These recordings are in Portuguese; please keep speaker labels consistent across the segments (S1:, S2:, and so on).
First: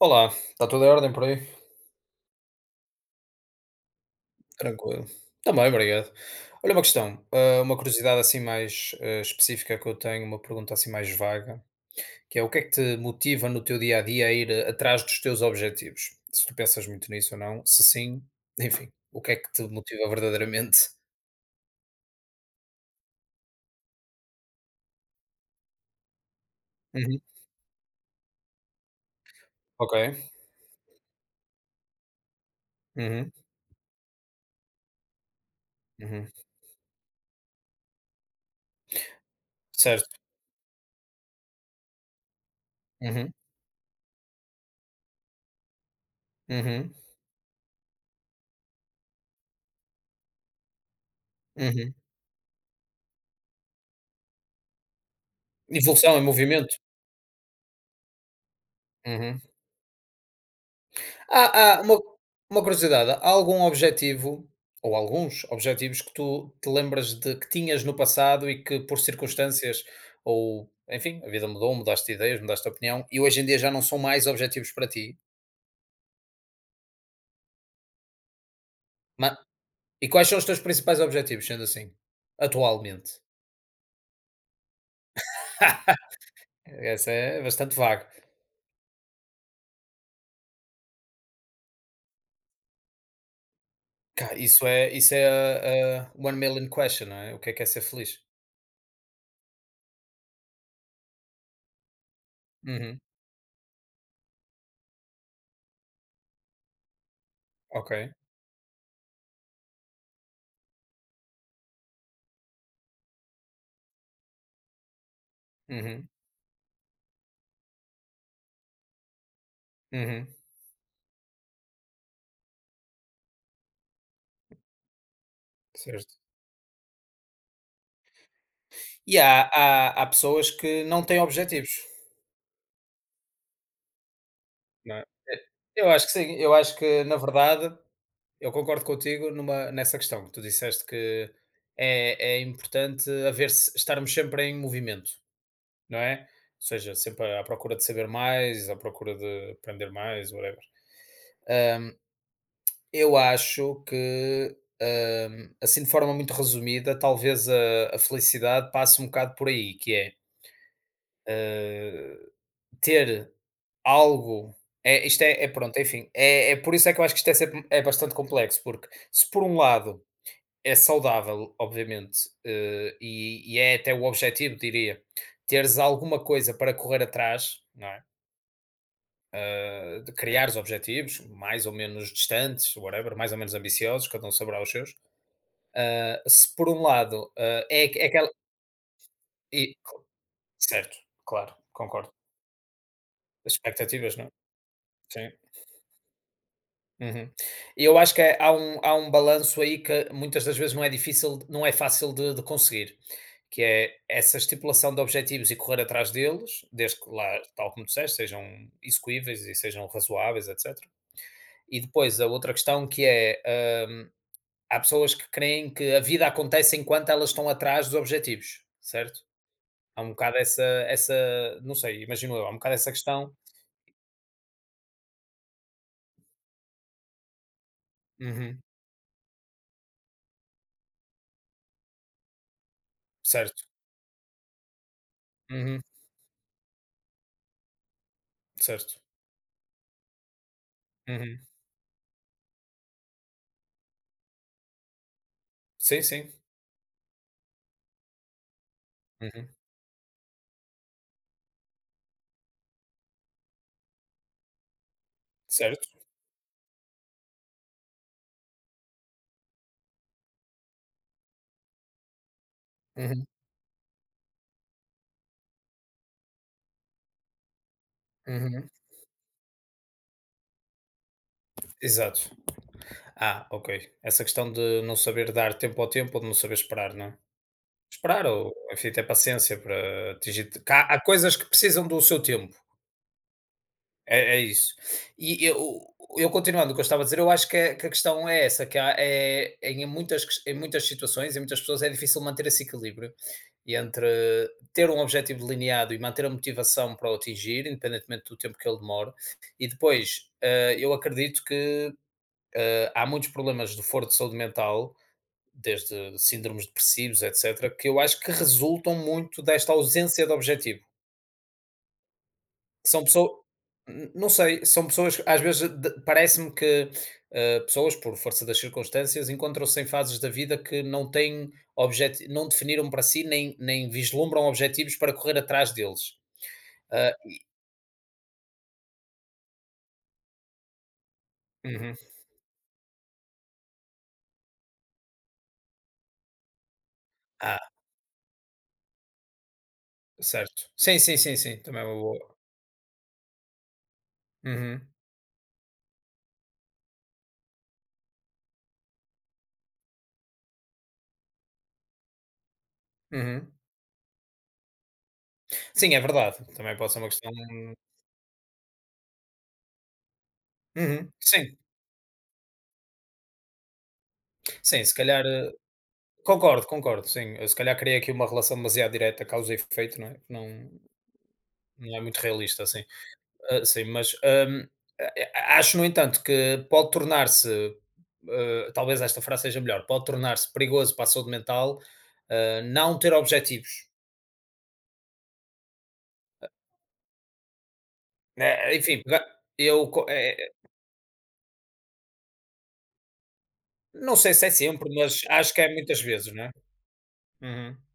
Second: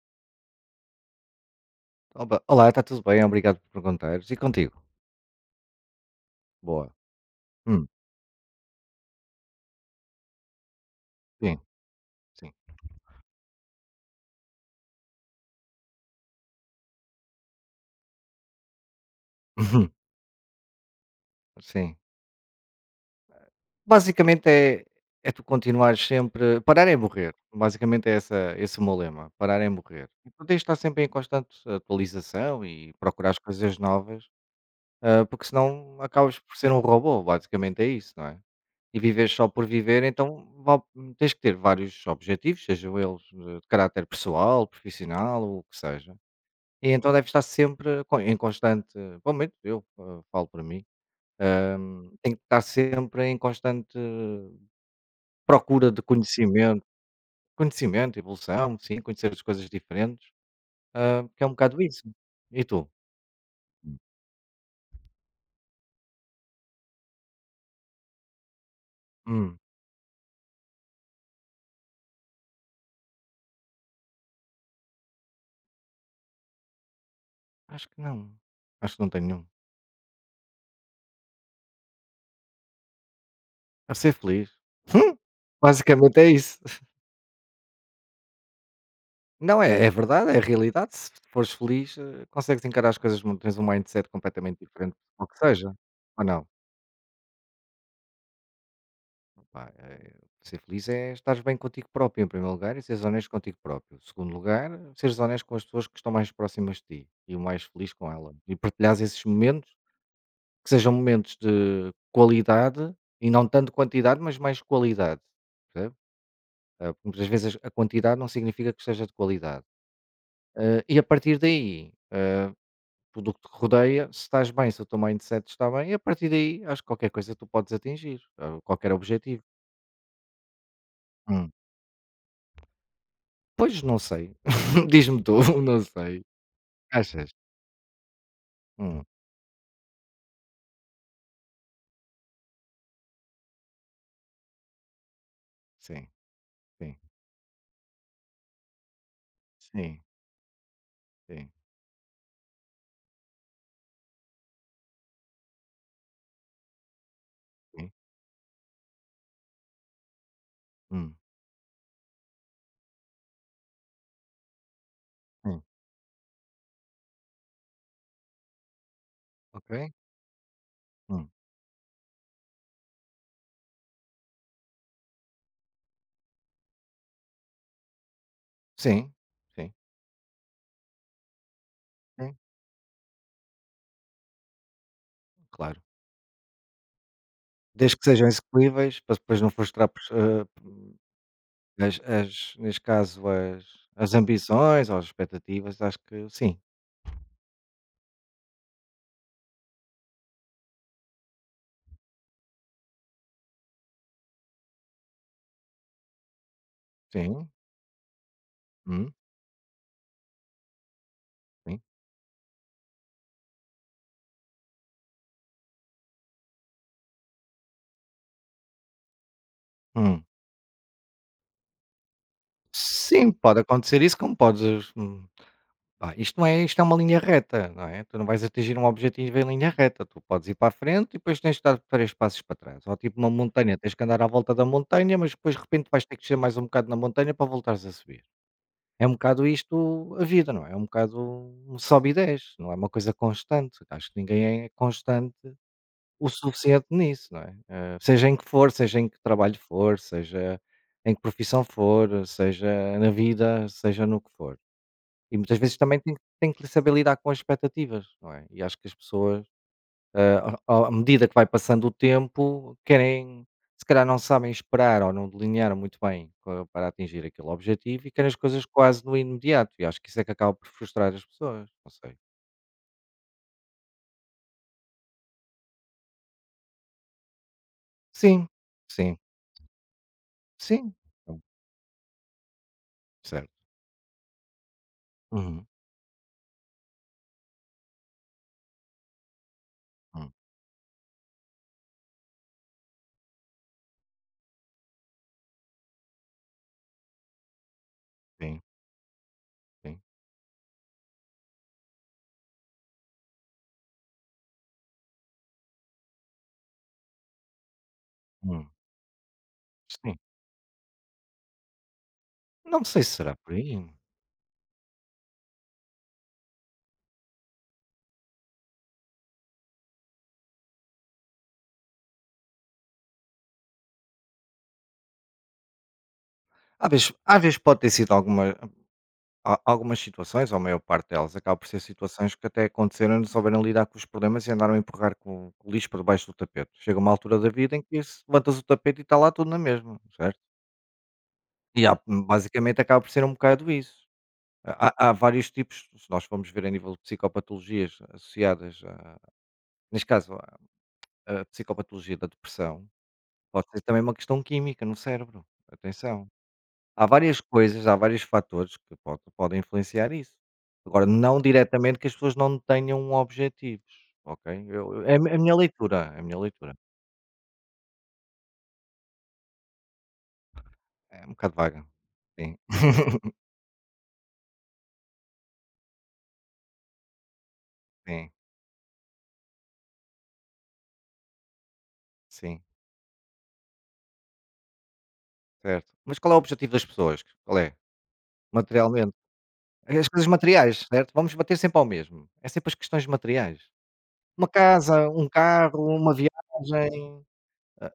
S1: Olá, está tudo em ordem por aí?
S2: Oba, olá, está tudo bem, obrigado por perguntares. E contigo?
S1: Tranquilo. Também, obrigado. Olha uma
S2: Boa.
S1: questão, uma
S2: Hum,
S1: curiosidade assim mais específica que eu tenho, uma pergunta assim mais
S2: sim,
S1: vaga, que é o
S2: sim.
S1: que é que te motiva no teu dia a dia a ir atrás dos teus objetivos? Se tu pensas muito nisso ou não, se sim, enfim, o que é que te motiva verdadeiramente?
S2: Sim. Basicamente é tu continuares sempre. Parar é
S1: Uhum.
S2: morrer. Basicamente é esse o meu lema. Parar é
S1: Ok.
S2: morrer. E tu tens de estar sempre em constante atualização e procurar
S1: Uhum.
S2: as coisas novas, porque senão
S1: Uhum.
S2: acabas por ser um robô. Basicamente é isso, não é? E viver só por viver,
S1: Certo.
S2: então tens que ter vários objetivos, sejam eles
S1: Uhum.
S2: de caráter pessoal, profissional, ou o que seja. E
S1: Uhum.
S2: então deve estar sempre co em constante, pelo menos eu, falo para mim, hã,
S1: Uhum.
S2: tenho que estar sempre em constante procura de
S1: Evolução em movimento.
S2: conhecimento, evolução, sim, conhecer
S1: Uhum.
S2: as coisas diferentes, que é um
S1: Há
S2: bocado
S1: há uma
S2: isso.
S1: uma
S2: E tu?
S1: curiosidade, há algum objetivo, ou alguns objetivos que tu te lembras de que tinhas no passado e que por
S2: Hum,
S1: circunstâncias ou, enfim, a vida mudou, mudaste de ideias, mudaste de opinião e hoje em dia já não são mais objetivos para ti?
S2: acho que não, acho que não tenho
S1: Ma
S2: nenhum.
S1: E quais são os teus principais objetivos, sendo assim, atualmente?
S2: A ser feliz. Hum, basicamente é isso.
S1: Essa é bastante vago.
S2: Não, é verdade, é a realidade. Se fores feliz, consegues encarar as coisas, mu tens um mindset
S1: Ca
S2: completamente
S1: isso é
S2: diferente,
S1: isso é
S2: ou que seja,
S1: a
S2: ou
S1: one
S2: não?
S1: million question, não é? O que é ser feliz?
S2: Pá, ser feliz é estares bem contigo próprio, em primeiro lugar, e
S1: Uhum,
S2: seres honesto contigo próprio. Em segundo lugar, seres honesto com as pessoas que estão mais próximas de ti e o mais feliz
S1: ok.
S2: com ela. E partilhares esses momentos, que sejam momentos de qualidade e não tanto quantidade, mas mais qualidade. Percebe?
S1: Uhum,
S2: Porque muitas vezes a quantidade não significa que seja de qualidade.
S1: uhum,
S2: E a partir daí, tudo o que te rodeia, se estás bem, se o teu mindset está bem, e a
S1: certo.
S2: partir daí, acho que qualquer coisa tu podes atingir, qualquer
S1: E
S2: objetivo.
S1: há pessoas que não têm objetivos,
S2: Pois, não sei.
S1: não é?
S2: Diz-me tu,
S1: Eh,
S2: não
S1: Eu acho que
S2: sei.
S1: sim, eu acho que na
S2: Achas?
S1: verdade, eu concordo
S2: Hum,
S1: contigo numa nessa questão que tu disseste que é importante haver se estarmos sempre em movimento, não
S2: sim,
S1: é? Ou seja,
S2: sim,
S1: sempre à procura de saber mais, à procura de aprender
S2: sim,
S1: mais, whatever.
S2: sim,
S1: Hum, eu acho que, assim de forma muito resumida, talvez
S2: sim,
S1: a felicidade passe um bocado por aí, que é
S2: hum,
S1: Eh, ter algo é, isto é
S2: hum,
S1: pronto, enfim, é por isso é que eu acho que isto é, sempre, é bastante complexo, porque se por um
S2: ok,
S1: lado é
S2: hum,
S1: saudável, obviamente, e é até o objetivo, diria, teres alguma coisa para correr atrás, não é?
S2: sim, sim,
S1: De criares objetivos mais ou menos
S2: sim,
S1: distantes, whatever, mais ou menos ambiciosos, cada um saberá os seus.
S2: claro.
S1: Se por um lado
S2: Desde
S1: é
S2: que sejam
S1: aquela.
S2: execuíveis, para depois não
S1: e-
S2: frustrar pes hã,
S1: Certo, claro,
S2: as
S1: concordo.
S2: as neste caso,
S1: As
S2: as
S1: expectativas, não é?
S2: ambições ou as
S1: Sim.
S2: expectativas, acho que sim,
S1: Uhum. E eu acho que há um balanço aí que muitas das vezes não é difícil, não é fácil de conseguir, que é essa estipulação de objetivos e correr atrás deles, desde que lá,
S2: sim,
S1: tal como disseste, sejam
S2: hum,
S1: execuíveis e sejam razoáveis, etc.
S2: sim,
S1: E depois a outra questão que é, hum, há pessoas que creem que a vida acontece enquanto elas estão atrás dos objetivos, certo? Há um
S2: hum.
S1: bocado essa, não sei, imagino eu, há um bocado essa
S2: Sim,
S1: questão.
S2: pode acontecer isso, como podes, Pá, isto é uma linha reta, não é? Tu não vais
S1: Uhum,
S2: atingir um objetivo em linha reta, tu podes ir para a frente e depois tens de dar 3 passos para trás, ou tipo uma
S1: certo.
S2: montanha, tens que andar à volta da montanha, mas depois de
S1: Uhum,
S2: repente vais ter que descer mais um bocado na montanha para voltares a subir.
S1: certo.
S2: É um bocado isto a vida, não é? É um bocado
S1: Uhum,
S2: um sobe e desce, não é uma coisa constante, acho que ninguém é constante
S1: sim,
S2: o
S1: sim.
S2: suficiente nisso, não é? Seja em que for, seja em que
S1: Uhum,
S2: trabalho for, seja em que profissão for, seja na vida, seja no que for. E muitas vezes
S1: certo.
S2: também tem que saber lidar com as expectativas, não é? E acho que as pessoas, ao à medida que vai passando o tempo,
S1: Uhum,
S2: querem, se calhar não sabem esperar ou não delinearam muito bem co para atingir aquele objetivo, e querem as coisas
S1: uhum,
S2: quase no imediato, e acho que isso é que acaba por frustrar as pessoas, não sei.
S1: exato. Ah, ok. Essa questão de não saber dar tempo ao tempo ou de não saber esperar, não é? Esperar
S2: Sim,
S1: ou, enfim, ter
S2: sim,
S1: paciência para atingir. Cá
S2: sim,
S1: há coisas
S2: hum,
S1: que precisam do seu tempo,
S2: certo.
S1: é isso. E
S2: Uhum,
S1: eu continuando o que eu estava a dizer, eu acho que, que a questão é essa, que há, é, em, muitas,
S2: hum,
S1: ques- em muitas situações, em muitas pessoas, é difícil manter esse equilíbrio e entre ter um objetivo delineado e manter a motivação para o atingir, independentemente do tempo
S2: sim,
S1: que ele demore, e
S2: sim,
S1: depois eu acredito que há muitos problemas de foro de saúde mental, desde síndromes depressivos, etc., que eu acho que
S2: hum,
S1: resultam muito desta
S2: sim.
S1: ausência de objetivo.
S2: Não sei
S1: São
S2: se
S1: pessoas,
S2: será por aí.
S1: não sei, são pessoas, que, às vezes parece-me que pessoas, por força das circunstâncias, encontram-se em fases da vida que não têm objetivo, não definiram para si, nem, nem vislumbram objetivos para correr atrás deles.
S2: Às vezes
S1: Ah,
S2: às vezes pode ter sido alguma. Há algumas situações, ou a maior parte delas, acaba por ser
S1: uhum.
S2: situações que até aconteceram e não souberam lidar com os problemas e andaram a empurrar com o lixo por debaixo do tapete. Chega uma altura da
S1: Ah,
S2: vida em que se levantas o tapete e está lá tudo na mesma, certo?
S1: certo. Sim, sim, sim, sim, também é uma
S2: Yeah.
S1: boa.
S2: Basicamente acaba por ser um bocado isso. Há,
S1: Uhum,
S2: há- há vários tipos, se nós formos ver a nível de psicopatologias associadas, a, neste caso, à psicopatologia da depressão,
S1: uhum.
S2: pode ser também uma questão química no cérebro.
S1: Sim, é
S2: Atenção.
S1: verdade. Também pode ser
S2: Há
S1: uma questão.
S2: várias coisas, há vários fatores que po podem influenciar isso. Agora,
S1: Uhum.
S2: não
S1: Sim,
S2: diretamente que as pessoas não tenham objetivos, ok?
S1: sim, se
S2: Eu é a
S1: calhar,
S2: mi é a minha leitura, é a minha
S1: concordo,
S2: leitura.
S1: concordo, sim. Eu se calhar criei aqui uma relação demasiado direta, causa e efeito, não é? Não,
S2: É um bocado vaga.
S1: não é muito
S2: Sim.
S1: realista, assim. Ah, sim, mas, a acho, no entanto, que pode tornar-se,
S2: Sim,
S1: talvez esta frase seja melhor, pode tornar-se perigoso para a saúde mental,
S2: sim,
S1: não ter objetivos.
S2: certo. Mas qual é o objetivo das pessoas? Qual é?
S1: Enfim,
S2: Materialmente?
S1: pega eu
S2: É.
S1: co
S2: As coisas
S1: eh eh,
S2: materiais, certo? Vamos bater sempre ao mesmo. É sempre as questões materiais.
S1: não sei se
S2: Uma
S1: é sempre,
S2: casa,
S1: mas
S2: um
S1: acho que é
S2: carro,
S1: muitas
S2: uma
S1: vezes, não é?
S2: viagem.
S1: Uhum,
S2: Ah,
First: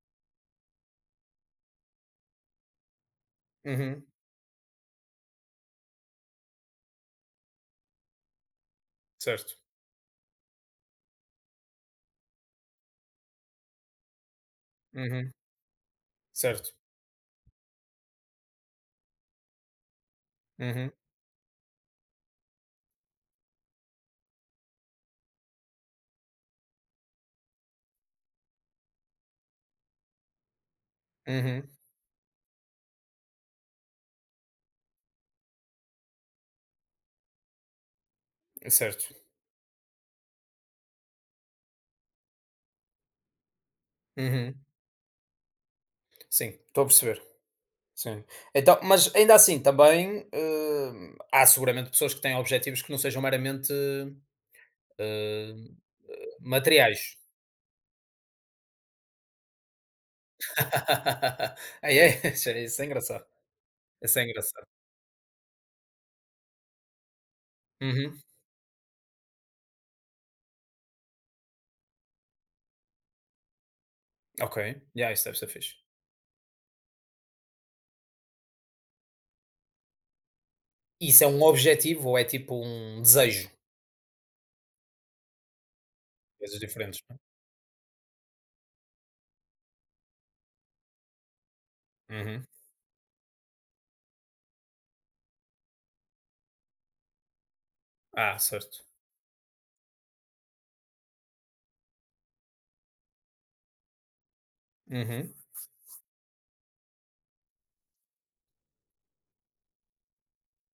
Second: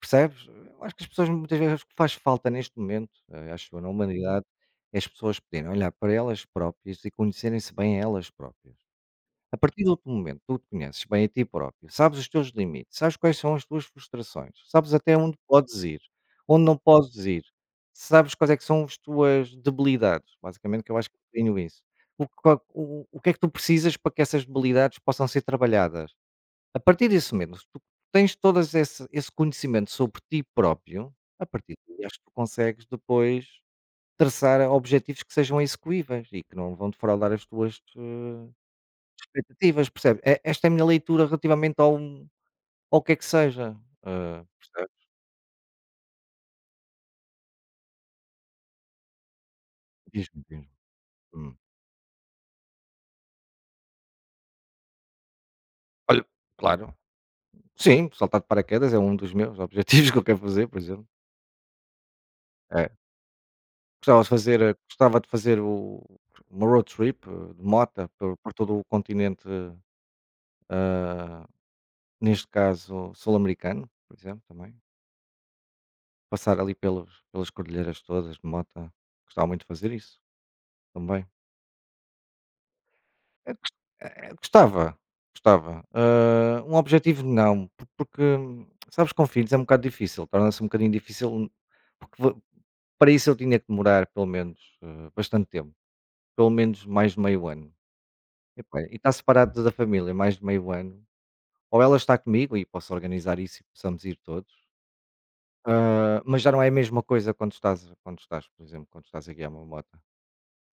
S2: Percebes? Eu acho que as pessoas muitas vezes o que faz falta neste momento, acho eu, na
S1: uhum,
S2: humanidade, é as pessoas poderem olhar para elas próprias e conhecerem-se bem a elas próprias.
S1: certo.
S2: A partir do outro momento tu te conheces bem a ti próprio, sabes os teus limites, sabes quais são as tuas frustrações, sabes até
S1: Uhum,
S2: onde podes ir, onde
S1: certo.
S2: não podes ir, sabes quais é que são as tuas debilidades, basicamente que
S1: Uhum,
S2: eu acho que tenho isso. O que é que tu precisas para que essas debilidades possam ser trabalhadas? A partir desse momento, tu tens todas esse conhecimento sobre ti próprio. A
S1: uhum,
S2: partir daí acho que tu consegues depois traçar objetivos que sejam execuíveis e que não vão defraudar as tuas,
S1: certo.
S2: expectativas. Percebe? É, esta é a minha leitura relativamente ao ao que é que seja,
S1: Uhum.
S2: percebes?
S1: Sim, estou a perceber. Sim. Então, mas ainda assim, também,
S2: Diz-me.
S1: há
S2: Hum.
S1: seguramente pessoas que têm objetivos que não sejam meramente, hum,
S2: Olha, claro.
S1: materiais.
S2: Sim, saltar de paraquedas é um dos meus objetivos que eu quero fazer, por exemplo.
S1: Ai, é? Isso é
S2: É.
S1: engraçado. Isso
S2: Gostava
S1: é
S2: de fazer,
S1: engraçado.
S2: eh, gostava de fazer o uma road trip de mota
S1: Uhum.
S2: por todo o continente, ah, neste caso sul-americano, por exemplo,
S1: Ok.
S2: também.
S1: Yeah, isso deve ser fixe.
S2: Passar ali pelas cordilheiras todas de moto. Gostava muito de fazer isso
S1: E isso
S2: também.
S1: é um objetivo ou é tipo um desejo?
S2: É, gos- Gostava, gostava.
S1: Coisas
S2: Ah, um
S1: diferentes, não é?
S2: objetivo não, porque, sabes, com filhos é um bocado difícil, torna-se um bocadinho difícil, porque
S1: Uhum.
S2: para isso eu tinha que demorar pelo menos, bastante tempo, pelo menos mais de meio ano.
S1: Ah,
S2: Epá,
S1: certo.
S2: e está separado da família mais de meio ano. Ou ela está comigo e posso organizar isso e possamos ir todos.
S1: Uhum.
S2: Ah, mas já não é a mesma coisa quando estás, por exemplo, quando estás a guiar uma moto,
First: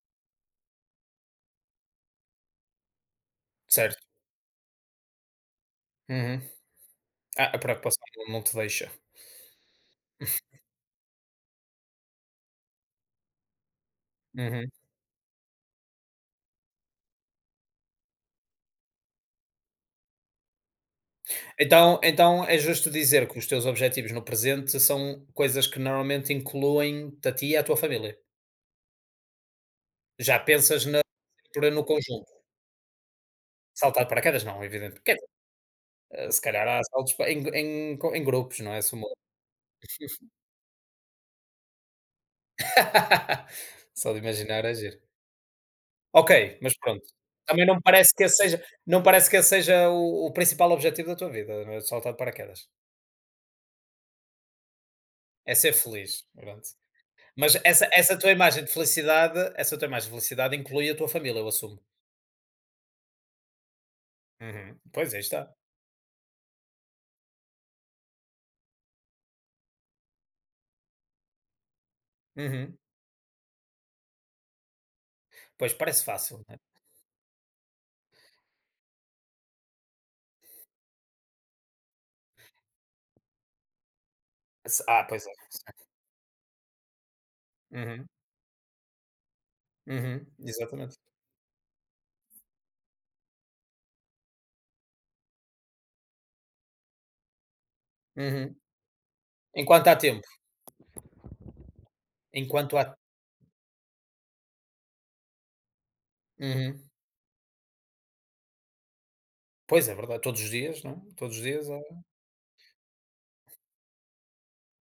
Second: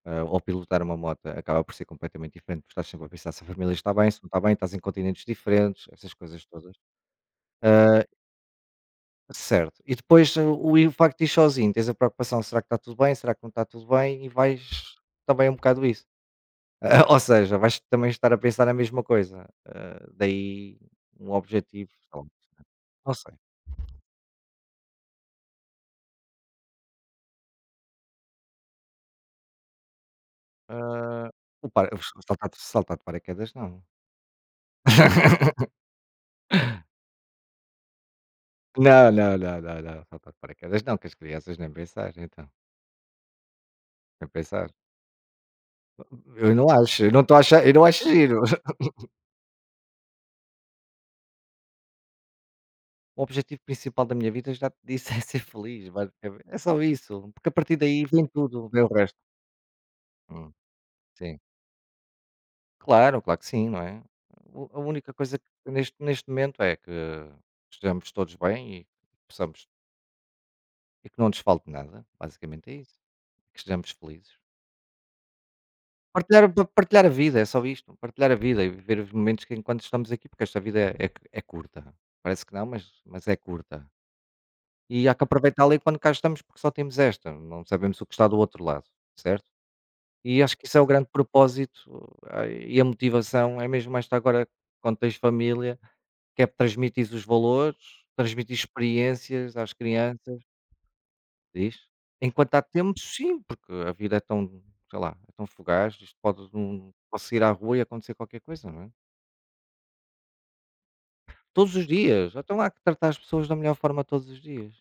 S2: ou pilotar uma moto, acaba por ser completamente diferente, porque estás sempre a pensar se a família está
S1: Certo.
S2: bem, se não está bem, estás em continentes diferentes, essas
S1: Uhum.
S2: coisas todas.
S1: Ah, a preocupação
S2: Ah,
S1: não te deixa.
S2: certo. E depois o facto de ir sozinho, tens a preocupação, será que está tudo bem, será que não está tudo bem, e
S1: Uhum.
S2: vais também um bocado isso. Ah, ou seja, vais também estar a pensar na mesma coisa. Ah, daí um objetivo,
S1: Então
S2: sei lá,
S1: então é justo
S2: não
S1: dizer
S2: sei.
S1: que os teus objetivos no presente são coisas que normalmente incluem-te a ti e à tua família? Já pensas na
S2: Ah, o
S1: aventura no
S2: par-
S1: conjunto?
S2: Saltar, saltar de paraquedas, não.
S1: Saltar de paraquedas não, evidente quer dizer, se calhar há saltos pa em em co em grupos, não é, sumo
S2: Não, não, não, não, não, saltar de paraquedas não, que as crianças nem pensar então,
S1: Só de
S2: nem
S1: imaginar
S2: pensar.
S1: é giro. Ok,
S2: Eu não
S1: mas pronto,
S2: acho, eu não estou a achar
S1: também
S2: eu
S1: não
S2: não acho
S1: parece que esse
S2: giro.
S1: seja não parece que esse seja o principal objetivo da tua vida, saltar de paraquedas.
S2: O objetivo principal da minha vida, já te disse, é ser
S1: É ser
S2: feliz,
S1: feliz,
S2: basicamente, é
S1: pronto.
S2: só isso, porque a
S1: Mas
S2: partir
S1: essa
S2: daí
S1: essa
S2: vem
S1: tua imagem
S2: tudo,
S1: de
S2: vem o resto.
S1: felicidade essa tua imagem de
S2: Hum,
S1: felicidade inclui a tua
S2: sim.
S1: família, eu assumo?
S2: Claro, claro que sim, não é? O a
S1: Uhum.
S2: única
S1: Pois, aí
S2: coisa que
S1: está.
S2: neste momento é que estejamos todos bem e que possamos e que não nos falte nada, basicamente é
S1: Uhum.
S2: isso, que estejamos felizes.
S1: Pois, parece fácil, né?
S2: Partilhar a vida, é só isto, partilhar a vida e viver os momentos que enquanto estamos aqui, porque esta vida é curta. Parece que não, mas é curta. E há que
S1: Pois é.
S2: aproveitá-la enquanto cá estamos, porque só temos esta, não sabemos o
S1: Uhum,
S2: que está do outro lado, certo?
S1: uhum,
S2: E acho que isso é o
S1: exatamente.
S2: grande propósito, e a motivação é mesmo esta agora quando tens família, que é transmitires os valores,
S1: Uhum.
S2: transmitir experiências às
S1: Enquanto há tempo,
S2: crianças. Diz? Enquanto há
S1: enquanto há
S2: tempo, sim, porque a vida é tão, sei lá, é tão fugaz, isto pode,
S1: uhum.
S2: não posso ir à rua e acontecer qualquer coisa, não é?
S1: Pois, é verdade, todos os dias, não é? Todos os dias
S2: Todos
S1: há.
S2: os dias. Então há que tratar as pessoas da melhor forma todos os dias,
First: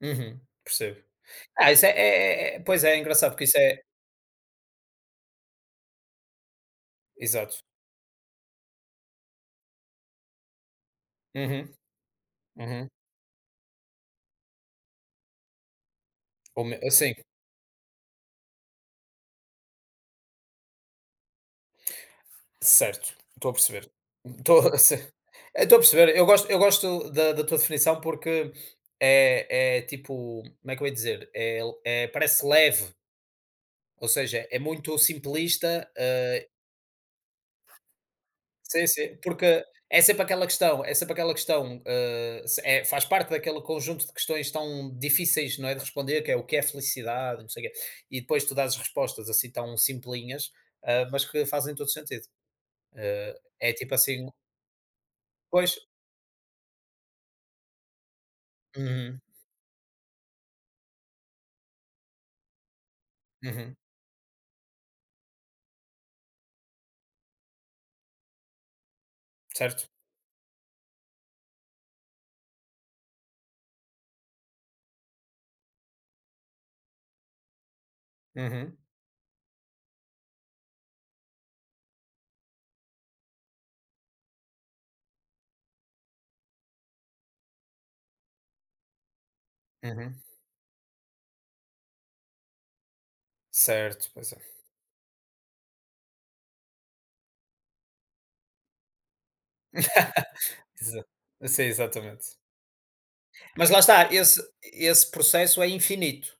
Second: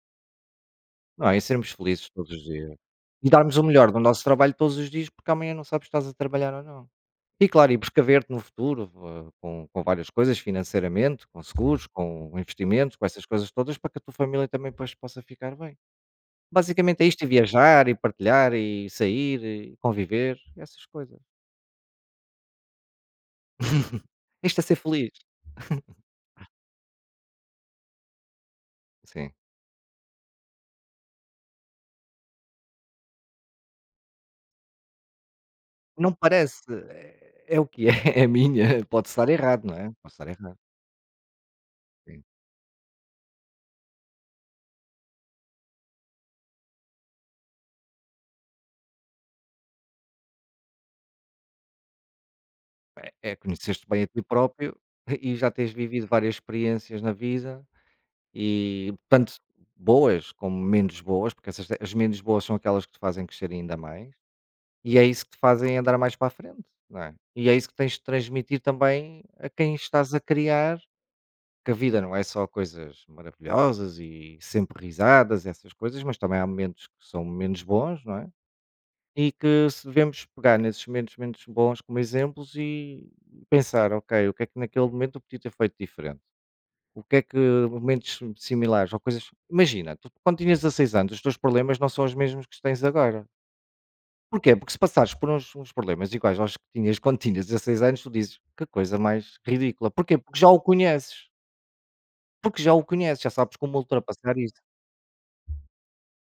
S1: Uhum, percebo.
S2: não é? E sermos
S1: Ah, isso
S2: felizes todos os dias.
S1: pois é, é
S2: E
S1: engraçado porque
S2: darmos
S1: isso
S2: o
S1: é
S2: melhor do nosso trabalho todos os dias, porque amanhã não sabes se estás a trabalhar ou não. E
S1: exato.
S2: claro, e precaver-te no futuro, com várias coisas, financeiramente, com
S1: Uhum,
S2: seguros, com
S1: uhum.
S2: investimentos, com essas coisas todas, para que a tua família também depois possa ficar bem.
S1: Ou me
S2: Basicamente é
S1: Sim,
S2: isto, e viajar, e partilhar, e sair, e conviver, essas coisas.
S1: certo, estou a perceber. Estou
S2: Isto é ser feliz.
S1: estou a perceber. Eu gosto da tua definição porque
S2: Sim.
S1: é tipo, como é que eu ia dizer? É parece leve. Ou seja, é muito simplista,
S2: Não parece, é o que é, é minha,
S1: sim,
S2: pode
S1: sim,
S2: estar errado,
S1: porque
S2: não é? Pode estar errado,
S1: é sempre aquela questão,
S2: sim.
S1: se é faz parte daquele conjunto de questões tão difíceis, não é, de responder, que é o que é felicidade, não sei o quê, e depois tu dás respostas assim tão simplinhas, mas que fazem todo sentido.
S2: É
S1: É
S2: conhecer-te
S1: tipo
S2: bem a ti
S1: assim
S2: próprio e já
S1: pois,
S2: tens vivido várias experiências na vida, e
S1: uhum,
S2: tanto boas como menos boas, porque essas, as menos boas, são aquelas que te fazem crescer ainda
S1: uhum,
S2: mais, e é isso que te fazem andar mais para a frente, não é? E é isso que tens de transmitir também a quem
S1: certo,
S2: estás a criar, que a vida não é só coisas maravilhosas e sempre risadas, essas coisas, mas também há momentos que são menos bons, não é?
S1: uhum,
S2: E que se devemos pegar nesses momentos menos bons como exemplos e pensar, ok, o que é que naquele momento eu podia ter feito diferente? O que é que momentos similares ou coisas. Imagina, tu
S1: uhum,
S2: quando tinhas 16 anos, os teus problemas não são os mesmos que tens agora.
S1: certo, pois
S2: Porquê?
S1: é.
S2: Porque se passares uns problemas iguais aos que tinhas quando tinhas 16 anos, tu dizes que coisa mais ridícula. Porquê?
S1: Exa sim, exatamente.
S2: Porque já o conheces, já sabes
S1: Mas
S2: como
S1: lá está,
S2: ultrapassar
S1: esse
S2: isso.
S1: esse processo é infinito.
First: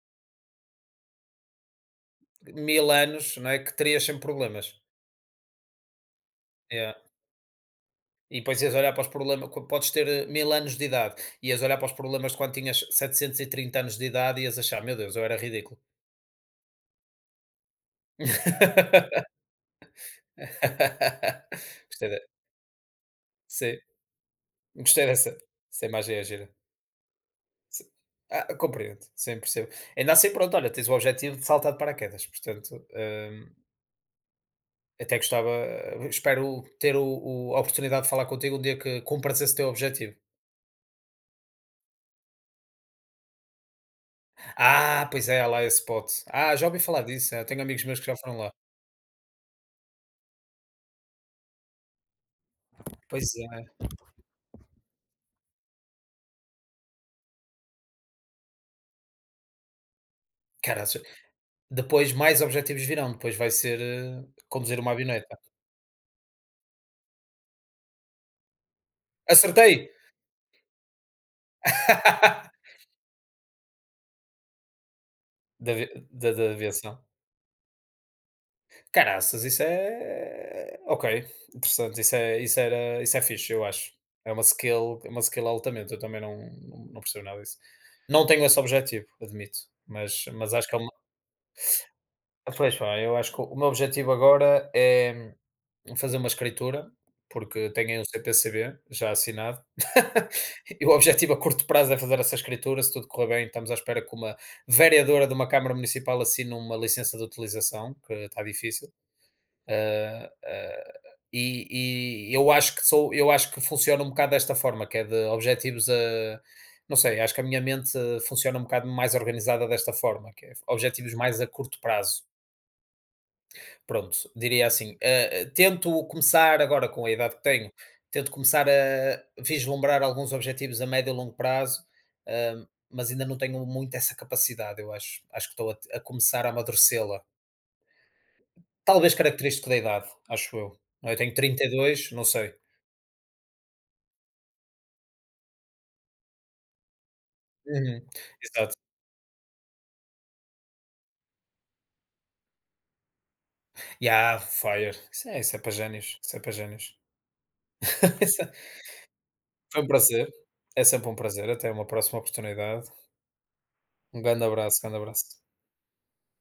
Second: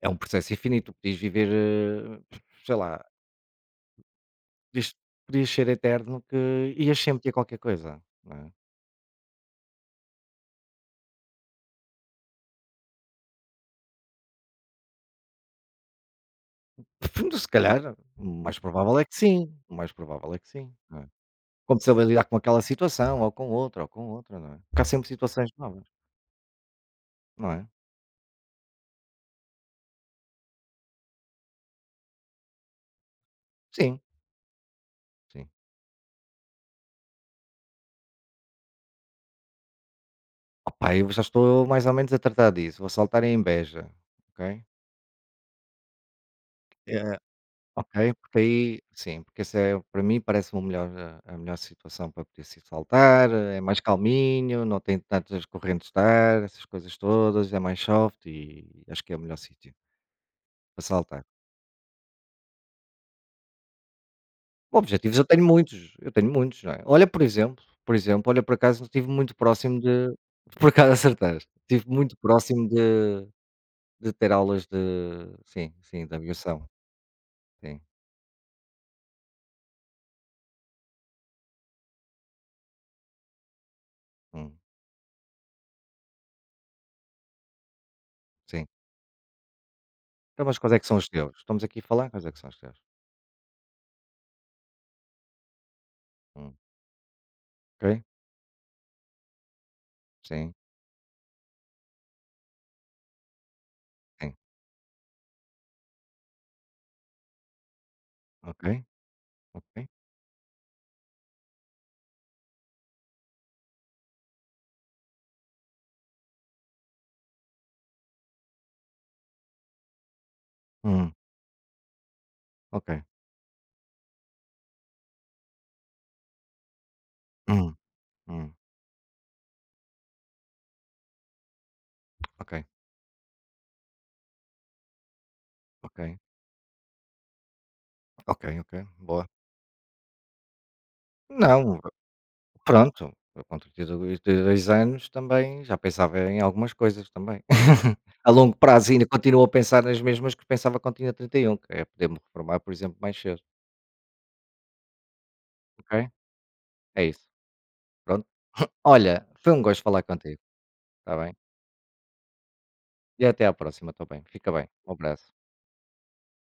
S2: É um processo infinito, podias viver, sei
S1: mil
S2: lá,
S1: anos, não é, que terias sempre problemas.
S2: podias podias ser eterno que
S1: É.
S2: ias sempre ter qualquer coisa, não
S1: E
S2: é?
S1: depois ias olhar para os problemas co podes ter, 1.000 anos de idade, ias olhar para os problemas de quando tinhas 730 anos de idade, e ias achar: "Meu Deus, eu era ridículo".
S2: Se calhar, o mais provável é que sim, não é? Como saber
S1: Gostei
S2: lidar
S1: de
S2: com aquela situação,
S1: Sim,
S2: ou com outra, não é? Porque há sempre
S1: gostei dessa
S2: situações novas,
S1: essa imagem é gira.
S2: não é?
S1: Si Compreendo, sim, percebo. Ainda assim, pronto, olha, tens o objetivo de saltar de paraquedas, portanto,
S2: Sim,
S1: até
S2: sim.
S1: gostava espero ter o a oportunidade de falar contigo um dia que cumpras esse teu objetivo.
S2: Opa, eu já estou mais ou menos a tratar disso, vou saltar em inveja, ok?
S1: Ah, pois é, há lá esse spot. Ah, já ouvi falar disso, é, tenho amigos
S2: Ok,
S1: meus que já
S2: porque
S1: foram lá.
S2: aí sim, porque isso, é para mim, parece-me o melhor, a melhor situação para poder se
S1: Pois
S2: saltar, é mais
S1: é.
S2: calminho, não tem tantas correntes de ar, essas coisas todas, é mais soft e acho que é o melhor sítio para
S1: Caraças,
S2: saltar.
S1: depois mais objetivos virão, depois vai ser, conduzir uma
S2: Objetivos
S1: avioneta.
S2: eu tenho muitos, não é? Olha, por exemplo, olha, por acaso estive muito próximo
S1: Acertei!
S2: de, por acaso acertaste, estive muito próximo de ter aulas de, sim, sim, de
S1: Da
S2: aviação,
S1: aviação.
S2: sim,
S1: Caraças, isso é ok, interessante, isso é fixe, eu acho.
S2: hum,
S1: É uma skill altamente, eu também não percebo nada disso. Não tenho esse
S2: sim.
S1: objetivo, admito, mas
S2: Então, mas
S1: acho
S2: quais
S1: que
S2: é
S1: é
S2: que
S1: uma
S2: são os teus? Estamos aqui a falar, quais é que são os teus?
S1: pois pá, eu acho que o meu objetivo agora é fazer uma
S2: Hum,
S1: escritura, porque tenho aí
S2: ok?
S1: um CPCB já assinado,
S2: Sim,
S1: e o objetivo a curto prazo é fazer essa escritura, se tudo correr bem, estamos à espera que
S2: sim.
S1: uma vereadora de uma câmara municipal assine uma licença de utilização, que está
S2: Ok,
S1: difícil.
S2: ok.
S1: Ah, ah, eu acho que funciona um bocado desta forma, que é de objetivos a não sei, acho que a minha mente funciona um bocado mais organizada desta forma, que é
S2: Hum,
S1: objetivos mais a curto prazo.
S2: ok.
S1: Pronto, diria assim, tento começar agora com a idade que tenho,
S2: Hum,
S1: tento
S2: hum.
S1: começar a vislumbrar alguns objetivos a médio e longo prazo,
S2: Ok,
S1: mas ainda não tenho muito essa capacidade, eu acho. Acho que estou a,
S2: ok,
S1: a começar a amadurecê-la.
S2: ok, ok.
S1: Talvez
S2: Boa.
S1: característico da idade, acho eu. Eu tenho
S2: Não,
S1: 32, não sei.
S2: pronto. Eu com trinta e dois anos também já pensava em algumas coisas também.
S1: Uhum,
S2: A longo
S1: exato.
S2: prazo ainda continuo a pensar nas mesmas que pensava quando tinha 31, que é poder-me reformar, por exemplo, mais cedo.
S1: Yeah, fire. Isso é para
S2: Ok?
S1: génios. Isso é para génios.
S2: É isso. Pronto.
S1: Isso é-
S2: Olha, foi um
S1: Foi
S2: gosto
S1: um
S2: falar
S1: prazer.
S2: contigo,
S1: É sempre um
S2: está bem?
S1: prazer. Até uma próxima oportunidade.
S2: E até à próxima também.
S1: Um grande
S2: Fica bem.
S1: abraço,
S2: Um
S1: grande
S2: abraço.
S1: abraço.